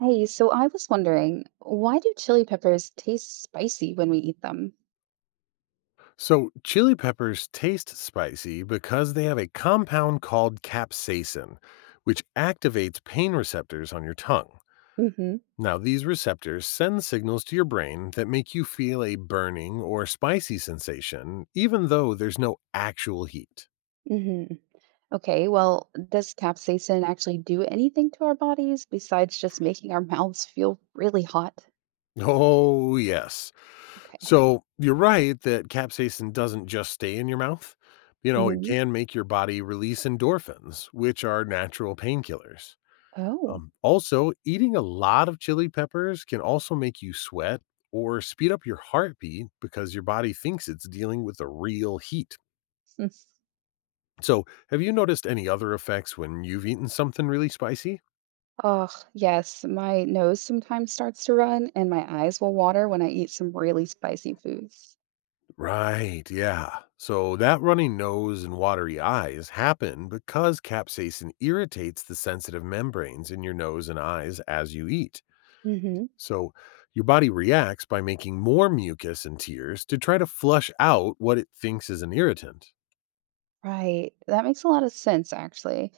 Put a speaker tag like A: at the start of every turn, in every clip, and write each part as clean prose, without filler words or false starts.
A: Hey, so I was wondering, why do chili peppers taste spicy when we eat them?
B: So, chili peppers taste spicy because they have a compound called capsaicin, which activates pain receptors on your tongue.
A: Mm-hmm.
B: Now, these receptors send signals to your brain that make you feel a burning or spicy sensation, even though there's no actual heat.
A: Mm-hmm. Okay, well, does capsaicin actually do anything to our bodies besides just making our mouths feel really hot?
B: Oh, yes.
A: Okay.
B: So, you're right that capsaicin doesn't just stay in your mouth. You know, it
A: Mm-hmm.
B: can make your body release endorphins, which are natural painkillers.
A: Oh.
B: Also, eating a lot of chili peppers can also make you sweat or speed up your heartbeat because your body thinks it's dealing with the real heat.
A: Mm.
B: So, have you noticed any other effects when you've eaten something really spicy?
A: Oh, yes, my nose sometimes starts to run and my eyes will water when I eat some really spicy foods.
B: Right, yeah. So, that runny nose and watery eyes happen because capsaicin irritates the sensitive membranes in your nose and eyes as you eat.
A: Mm-hmm.
B: So, your body reacts by making more mucus and tears to try to flush out what it thinks is an irritant.
A: Right. That makes a lot of sense, actually.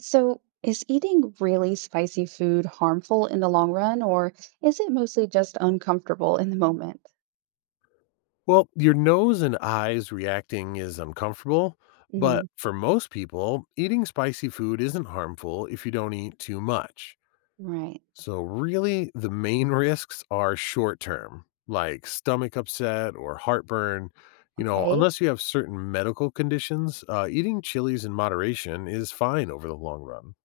A: So, is eating really spicy food harmful in the long run, or is it mostly just uncomfortable in the moment?
B: Well, your nose and eyes reacting is uncomfortable,
A: Hmm.
B: but for most people, eating spicy food isn't harmful if you don't eat too much.
A: Right.
B: So, really, the main risks are short term, like stomach upset or heartburn. You know,
A: Okay.
B: unless you have certain medical conditions, eating chilies in moderation is fine over the long run.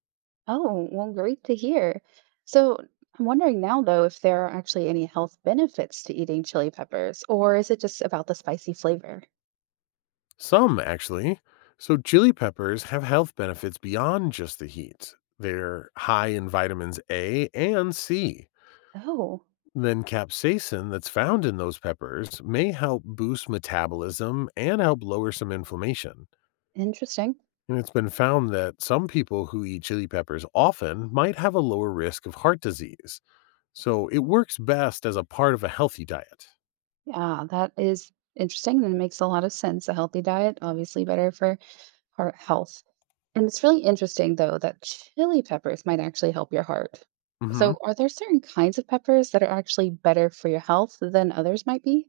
A: Oh, well, great to hear. So, I'm wondering now, though, if there are actually any health benefits to eating chili peppers, or is it just about the spicy flavor?
B: Some actually. So, chili peppers have health benefits beyond just the heat. They're high in vitamins A and C.
A: Oh,
B: Then capsaicin that's found in those peppers may help boost metabolism and help lower some inflammation.
A: interesting.
B: And it's been found that some people who eat chili peppers often might have a lower risk of heart disease. So it works best as a part of a healthy diet.
A: Yeah, that is interesting and makes a lot of sense. A healthy diet, obviously better for heart health. And it's really interesting, though, that chili peppers might actually help your heart.
B: Mhm.
A: So, are there certain kinds of peppers that are actually better for your health than others might be?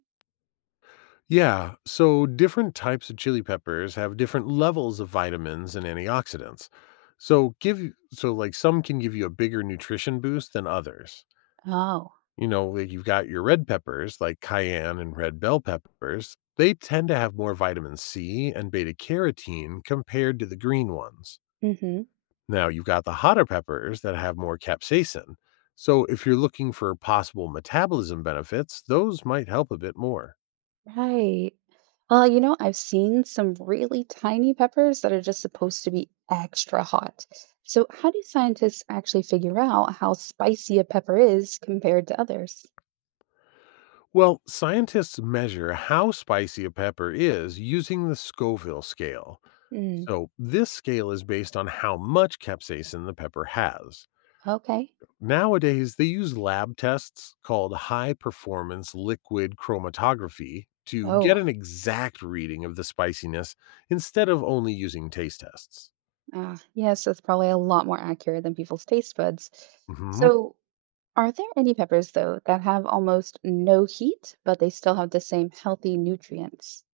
B: Yeah, so different types of chili peppers have different levels of vitamins and antioxidants. So like some can give you a bigger nutrition boost than others.
A: Oh,
B: You know, like you've got your red peppers like cayenne and red bell peppers. They tend to have more vitamin C and beta carotene compared to the green ones.
A: hmm,
B: Now, you've got the hotter peppers that have more capsaicin. So if you're looking for possible metabolism benefits, those might help a bit more.
A: right. Well, I've seen some really tiny peppers that are just supposed to be extra hot. So, how do scientists actually figure out how spicy a pepper is compared to others?
B: Well, scientists measure how spicy a pepper is using the Scoville scale.
A: Mm,
B: So, this scale is based on how much capsaicin the pepper has.
A: okay.
B: Nowadays, they use lab tests called high performance liquid chromatography to get
A: Oh,
B: an exact reading of the spiciness instead of only using taste tests.
A: ah, yes, that's probably a lot more accurate than people's taste buds.
B: Hmm.
A: So, are there any peppers, though, that have almost no heat, but they still have the same healthy nutrients?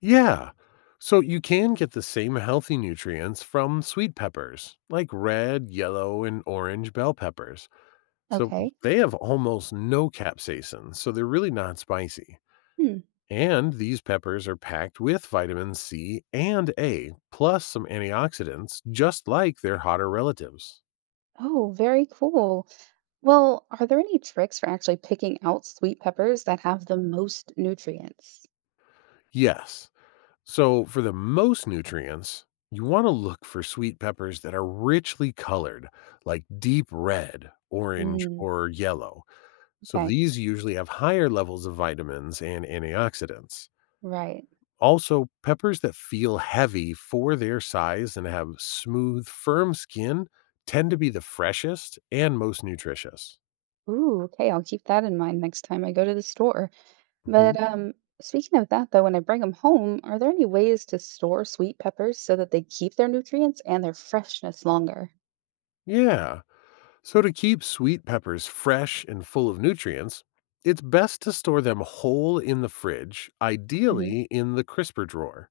B: Yeah. So, you can get the same healthy nutrients from sweet peppers, like red, yellow, and orange bell peppers. So
A: Okay.
B: they have almost no capsaicin, so they're really not spicy.
A: Hmm.
B: And these peppers are packed with vitamin C and A, plus some antioxidants, just like their hotter relatives.
A: Oh, very cool. Well, are there any tricks for actually picking out sweet peppers that have the most nutrients?
B: Yes. So for the most nutrients, you want to look for sweet peppers that are richly colored, like deep red, orange,
A: Hmm.
B: or yellow. So
A: Okay.
B: these usually have higher levels of vitamins and antioxidants.
A: Right.
B: Also, peppers that feel heavy for their size and have smooth, firm skin tend to be the freshest and most nutritious.
A: Ooh, okay. I'll keep that in mind next time I go to the store.
B: Mhm.
A: But speaking of that, though, when I bring them home, are there any ways to store sweet peppers so that they keep their nutrients and their freshness longer?
B: Yeah. So, to keep sweet peppers fresh and full of nutrients, it's best to store them whole in the fridge, ideally in the crisper drawer.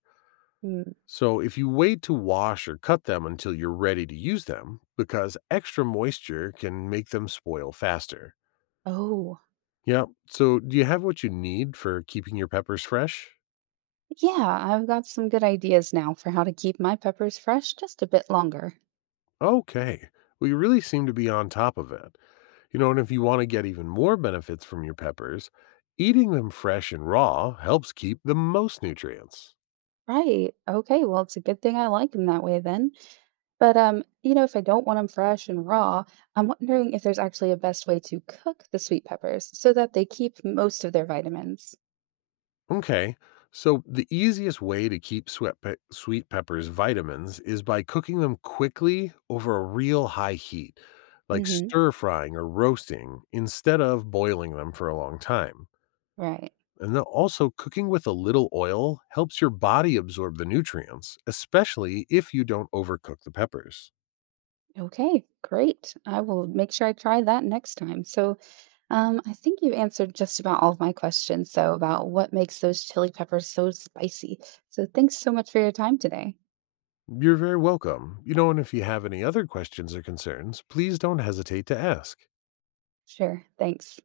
A: Mm-hmm.
B: So, if you wait to wash or cut them until you're ready to use them, because extra moisture can make them spoil faster.
A: Oh.
B: Yeah. So, do you have what you need for keeping your peppers fresh?
A: Yeah, I've got some good ideas now for how to keep my peppers fresh just a bit longer.
B: Okay. Well, you really seem to be on top of it. You know, and if you want to get even more benefits from your peppers, eating them fresh and raw helps keep the most nutrients.
A: Right. Okay, well, it's a good thing I like them that way then. But if I don't want them fresh and raw, I'm wondering if there's actually a best way to cook the sweet peppers so that they keep most of their vitamins.
B: Okay. So the easiest way to keep sweet peppers vitamins is by cooking them quickly over a real high heat, like
A: Hmm.
B: stir frying or roasting, instead of boiling them for a long time.
A: Right.
B: And then also, cooking with a little oil helps your body absorb the nutrients, especially if you don't overcook the peppers.
A: Okay, great. I will make sure I try that next time. So, I think you answered just about all of my questions, though, about what makes those chili peppers so spicy. So, thanks so much for your time today.
B: You're very welcome. You know, and if you have any other questions or concerns, please don't hesitate to ask.
A: Sure. Thanks.